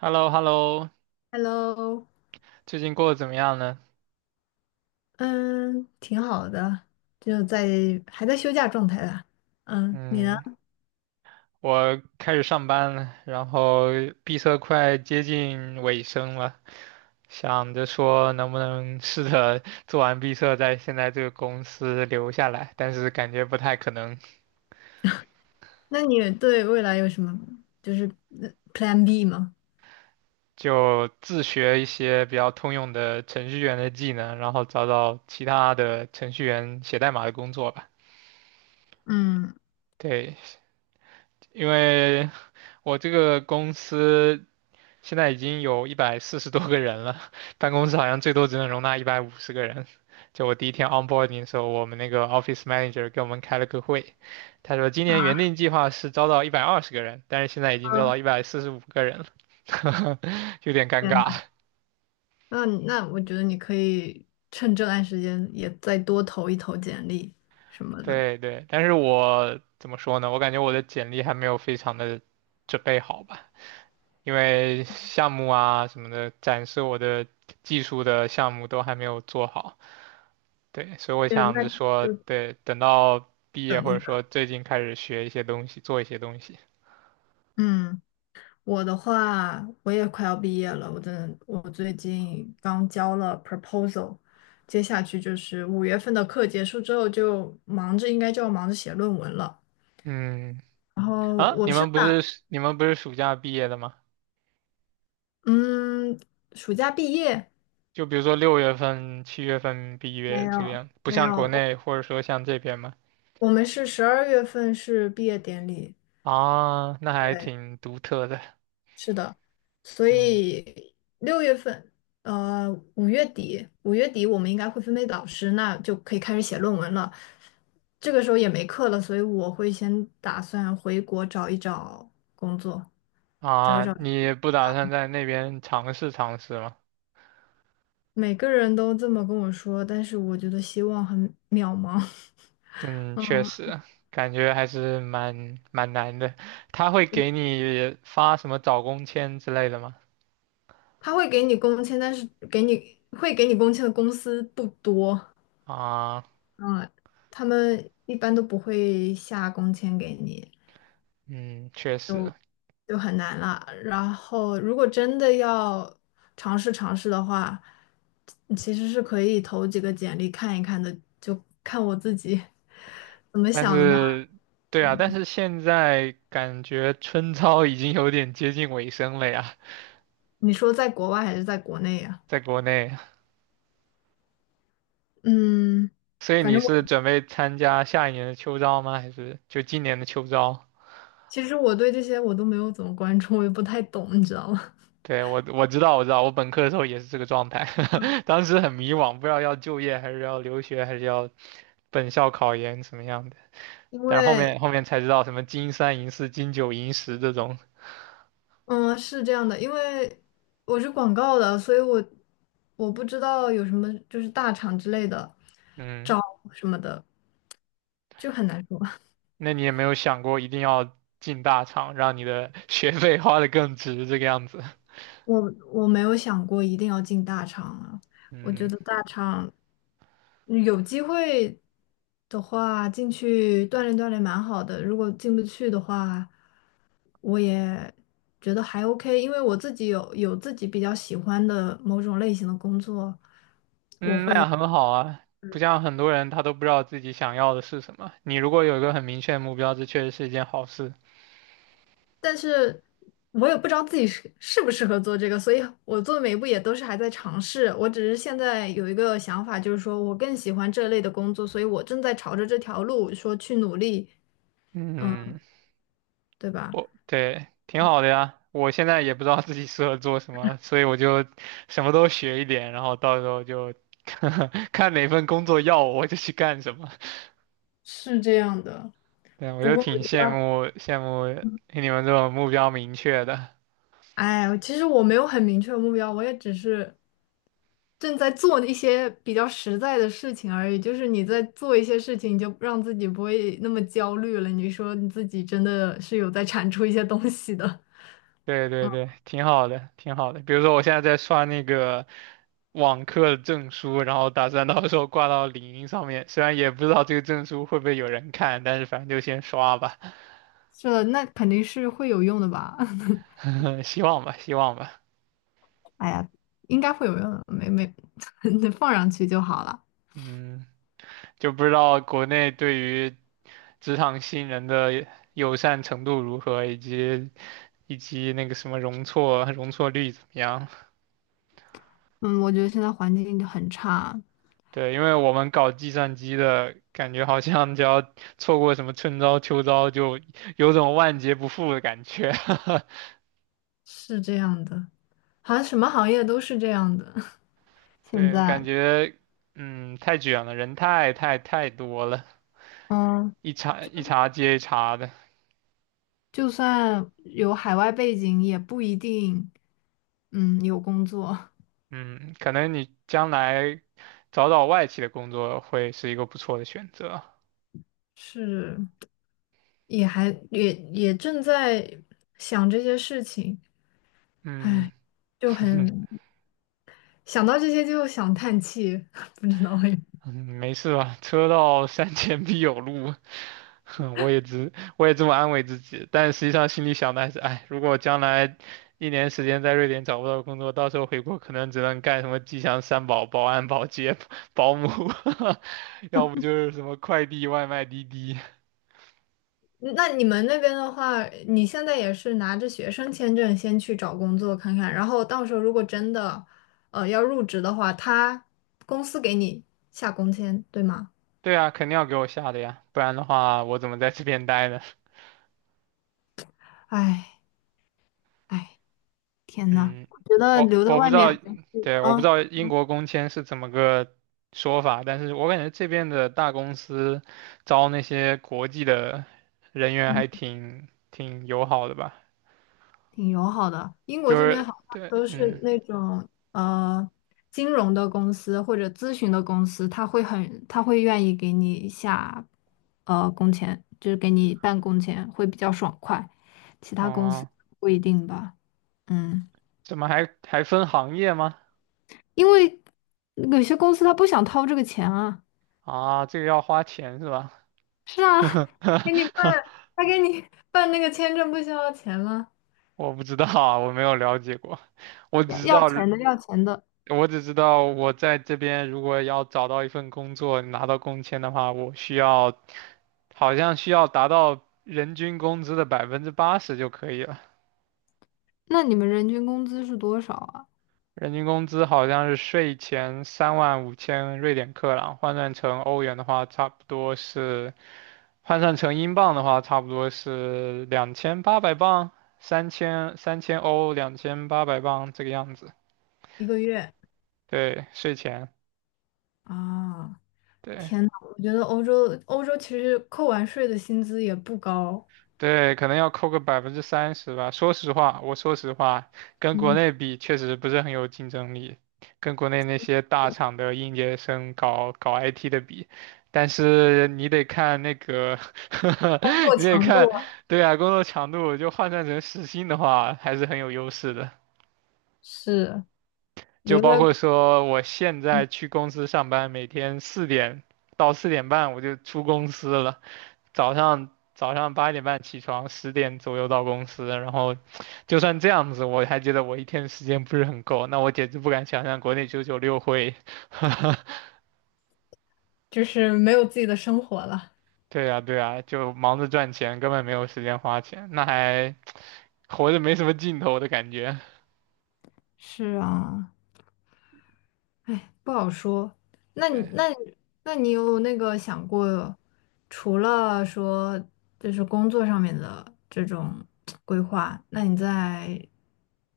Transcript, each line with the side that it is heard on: right: h e l l o h e l l o
left: Hello，
right: 最近过得怎么样呢？
left: 嗯，挺好的，就在还在休假状态啦。嗯，你呢？
right: 嗯，我开始上班了，然后闭测快接近尾声了，想着说能不能试着做完闭测，在现在这个公司留下来，但是感觉不太可能，
left: 那你对未来有什么就是Plan B 吗？
right: 就自学一些比较通用的程序员的技能，然后找找其他的程序员写代码的工作吧。
left: 嗯，
right: 对，因为我这个公司，现在已经有140多个人了，办公室好像最多只能容纳150个人。就我第一天 onboarding 的时候，我们那个 office manager 给我们开了个会，他说今
left: 啊，
right: 年原定计划是招到120个人，但是现在已经招到145个人了，有点尴
left: 天
right: 尬。
left: 呐，那我觉得你可以趁这段时间也再多投一投简历什么的。
right: 对对，但是我怎么说呢？我感觉我的简历还没有非常的准备好吧，因为项目啊什么的，展示我的技术的项目都还没有做好。对，所以我
left: 嗯，
right: 想
left: 那
right: 着说，
left: 就
right: 对，等到毕业
left: 等
right: 或
left: 一
right: 者
left: 等。
right: 说最近开始学一些东西，做一些东西。
left: 嗯。我的话，我也快要毕业了，我真的，我最近刚交了 proposal，接下去就是5月份的课结束之后就忙着，应该就要忙着写论文了。
right: 嗯，
left: 然后
right: 啊，
left: 我
right: 你
left: 是
right: 们不
left: 打，
right: 是你们不是暑假毕业的吗？
left: 嗯，暑假毕业
right: 就比如说6月份、7月份毕
left: 没
right: 业这个
left: 有
right: 样不
left: 没
right: 像
left: 有，
right: 国
left: 我
right: 内或者说像这边吗？
left: 我们是12月份是毕业典礼，
right: 啊，那还
left: 对，
right: 挺独特的。
left: 是的，所
right: 嗯，
left: 以6月份，五月底，我们应该会分配导师，那就可以开始写论文了。这个时候也没课了，所以我会先打算回国找一找工作，找一
right: 啊，
left: 找。
right: 你不打算在那边尝试尝试吗？
left: 每个人都这么跟我说，但是我觉得希望很渺茫。
right: 嗯，确
left: 嗯，
right: 实，感觉还是蛮难的。他会给你发什么找工签之类的吗？
left: 他会给你工签，但是给你会给你工签的公司不多。
right: 啊。
left: 嗯，他们一般都不会下工签给你。
right: 嗯，确实，
left: 就很难了。然后，如果真的要尝试尝试的话，其实是可以投几个简历看一看的，就看我自己 怎么
right: 但
left: 想的吧。
right: 是，对啊，但是现在感觉春招已经有点接近尾声了呀，
left: 你说在国外还是在国内呀？
right: 在国内，
left: 嗯，
right: 所以
left: 反
right: 你
left: 正我
right: 是准备参加下一年的秋招吗？还是就今年的秋招？
left: 其实我对这些我都没有怎么关注，我也不太懂，你知道吗？
right: 对，我知道，我知道，我本科的时候也是这个状态，当时很迷惘，不知道要就业还是要留学还是要本校考研什么样的，
left: 因
right: 但是后
left: 为，
right: 面后面才知道什么金三银四金九银十这种，
left: 嗯，是这样的，因为我是广告的，所以我不知道有什么就是大厂之类的
right: 嗯。
left: 招什么的，就很难说。
right: 那你也没有想过一定要进大厂，让你的 学费花得更值这个样子。
left: 我我没有想过一定要进大厂啊，我觉
right: 嗯，
left: 得大厂有机会的话进去锻炼锻炼蛮好的，如果进不去的话，我也觉得还 OK，因为我自己有自己比较喜欢的某种类型的工作，我
right: 嗯，那
left: 会。
right: 样很好啊。不像很多人他都不知道自己想要的是什么。你如果有一个很明确的目标，这确实是一件好事。
left: 但是我也不知道自己适不适合做这个，所以我做的每一步也都是还在尝试。我只是现在有一个想法，就是说我更喜欢这类的工作，所以我正在朝着这条路说去努力，
right: 嗯，
left: 对吧？
right: 我对，挺好的呀。我现在也不知道自己适合做什么，所以我就什么都学一点，然后到时候就 看哪份工作要我，我就去干什么。
left: 是这样的。
right: 对，我
left: 不
right: 就
left: 过我
right: 挺
left: 觉
right: 羡
left: 得，
right: 慕羡慕你们这种目标明确的。
left: 哎，其实我没有很明确的目标，我也只是正在做一些比较实在的事情而已。就是你在做一些事情，你就让自己不会那么焦虑了。你说你自己真的是有在产出一些东西的。
right: 对对对，挺好的，挺好的。比如说，我现在在刷那个网课证书，然后打算到时候挂到领英上面。虽然也不知道这个证书会不会有人看，但是反正就先刷吧，
left: 是的，那肯定是会有用的吧？
right: 希望吧，希望吧。
left: 哎呀，应该会有用的，没没，你放上去就好了。
right: 嗯，就不知道国内对于职场新人的友善程度如何，以及那个什么容错率怎么样。
left: 嗯，我觉得现在环境就很差，
right: 对，因为我们搞计算机的，感觉好像只要错过什么春招秋招，就有种万劫不复的感觉。
left: 是这样的，好像什么行业都是这样的。现
right: 对，感
left: 在，
right: 觉嗯太卷了，人太多了，
left: 嗯，
right: 一茬
left: 就
right: 一茬接一茬的。
left: 就算有海外背景，也不一定，嗯，有工作。
right: 嗯，可能你将来找找外企的工作会是一个不错的选择。
left: 是，也还也也正在想这些事情，
right: 嗯，
left: 哎，就 很想到这些就想叹气，不知道为
right: 嗯，没事吧？车到山前必有路，我也这么安慰自己，但实际上心里想的还是，哎，如果将来一年时间在瑞典找不到工作，到时候回国可能只能干什么吉祥三宝、保安、保洁、保姆，要不就是什么快递、外卖、滴滴。
left: 那你们那边的话，你现在也是拿着学生签证先去找工作看看，然后到时候如果真的，要入职的话，他公司给你下工签，对吗？
right: 对啊，肯定要给我下的呀，不然的话我怎么在这边待呢？
left: 哎哎，天呐，
right: 嗯，
left: 我觉得
right: 我
left: 留在
right: 我不
left: 外
right: 知
left: 面
right: 道，
left: 还，
right: 对，我不知
left: 嗯。
right: 道英国工签是怎么个说法，但是我感觉这边的大公司招那些国际的人员还挺友好的吧，
left: 挺友好的。英国
right: 就
left: 这边
right: 是
left: 好像
right: 对，
left: 都是
right: 嗯，
left: 那种金融的公司或者咨询的公司，他会愿意给你下工钱，就是给你办工钱，会比较爽快。其他公司
right: 哦，
left: 不一定吧，嗯，
right: 怎么还分行业吗？
left: 因为有些公司他不想掏这个钱啊。
right: 啊，这个要花钱是吧？
left: 是啊，给你办，他给你办那个签证不需要钱吗？
right: 我不知道啊，我没有了解过，我
left: 要
right: 只知
left: 要
right: 道。
left: 钱的，要钱的。
right: 我只知道我在这边如果要找到一份工作，拿到工签的话，我需要好像需要达到人均工资的80%就可以了。
left: 那你们人均工资是多少啊？
right: 人均工资好像是税前35,000瑞典克朗，换算成欧元的话，差不多是换算成英镑的话，差不多是两千八百镑，三千欧，两千八百镑这个样子。
left: 一个月。
right: 对，税前。
left: 啊，
right: 对，
left: 天呐，我觉得欧洲其实扣完税的薪资也不高，
right: 对，可能要扣个30%吧。说实话，我说实话，跟国
left: 嗯，
right: 内比确实不是很有竞争力，跟国内那些大厂的应届生搞搞 IT 的比，但是你得看那个
left: 工作
right: 你得
left: 强度
right: 看，
left: 啊
right: 对啊，工作强度就换算成时薪的话，还是很有优势的。
left: 是
right: 就
left: 留
right: 包
left: 在
right: 括
left: 国
right: 说，我现在去公司上班，每天四点到4点半我就出公司了。早上早上8点半起床，10点左右到公司，然后就算这样子，我还觉得我一天时间不是很够。那我简直不敢想象国内996会，
left: 就是没有自己的生活了。
right: 对呀对呀，就忙着赚钱，根本没有时间花钱，那还活着没什么劲头的感觉。
left: 是啊，哎，不好说。那你
right: 对，
left: 那你那你有那个想过，除了说就是工作上面的这种规划，那你在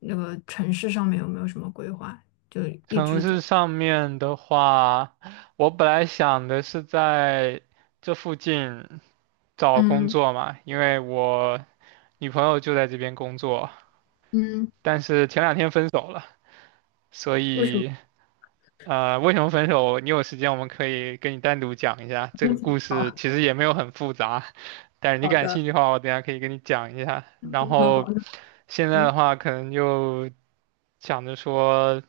left: 那个城市上面有没有什么规划？就一
right: 城
left: 直都，
right: 市上面的话，我本来想的是在这附近找工
left: 嗯
right: 作嘛，因为我女朋友就在这边工作，
left: 嗯，
right: 但是前两天分手了。所
left: 为什么？
right: 以，呃，为什么分手？你有时间我们可以跟你单独讲一下。这个故事其实也没有很复杂，但是你感兴趣的话，我等一下可以跟你讲一下。然后现在的话，可能就想着说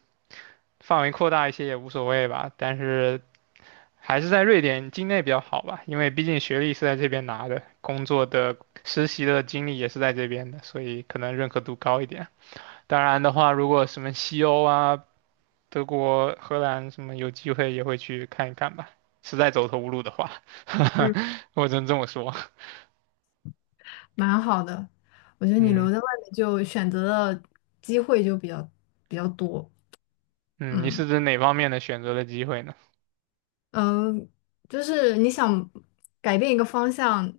right: 范围扩大一些也无所谓吧，但是还是在瑞典境内比较好吧，因为毕竟学历是在这边拿的，工作的实习的经历也是在这边的，所以可能认可度高一点。当然的话，如果什么西欧啊。德国、荷兰什么有机会也会去看一看吧。实在走投无路的话，
left: 嗯。
right: 我只能这么说。
left: 蛮好的。我觉得你
right: 嗯，
left: 留在外面就选择的机会就比较多。
right: 嗯，你
left: 嗯
right: 是指哪方面的选择的机会呢？
left: 嗯，就是你想改变一个方向，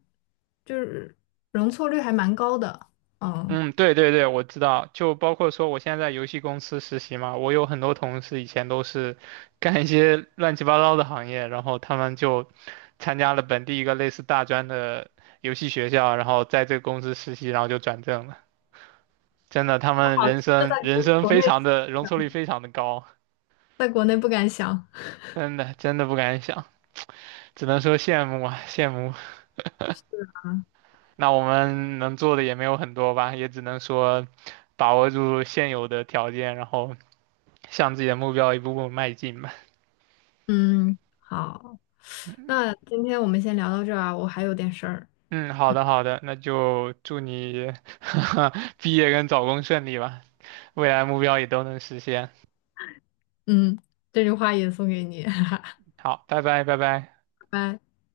left: 就是容错率还蛮高的。嗯，
right: 嗯，对对对，我知道，就包括说我现在在游戏公司实习嘛，我有很多同事以前都是干一些乱七八糟的行业，然后他们就参加了本地一个类似大专的游戏学校，然后在这个公司实习，然后就转正了。真的，他们人
left: 这
right: 生
left: 在
right: 人
left: 国
right: 生
left: 国
right: 非
left: 内
right: 常的容
left: 想
right: 错率非常的高。
left: 在国内不敢想。
right: 真的真的不敢想，只能说羡慕啊，羡慕。那我们能做的也没有很多吧，也只能说把握住现有的条件，然后向自己的目标一步步迈进吧。
left: 嗯，好，那今天我们先聊到这儿啊，我还有点事儿。
right: 嗯，好的好的，那就祝你 毕业跟找工顺利吧，未来目标也都能实现。
left: 嗯，这句话也送给你，拜
right: 好，拜拜拜拜。
left: 拜。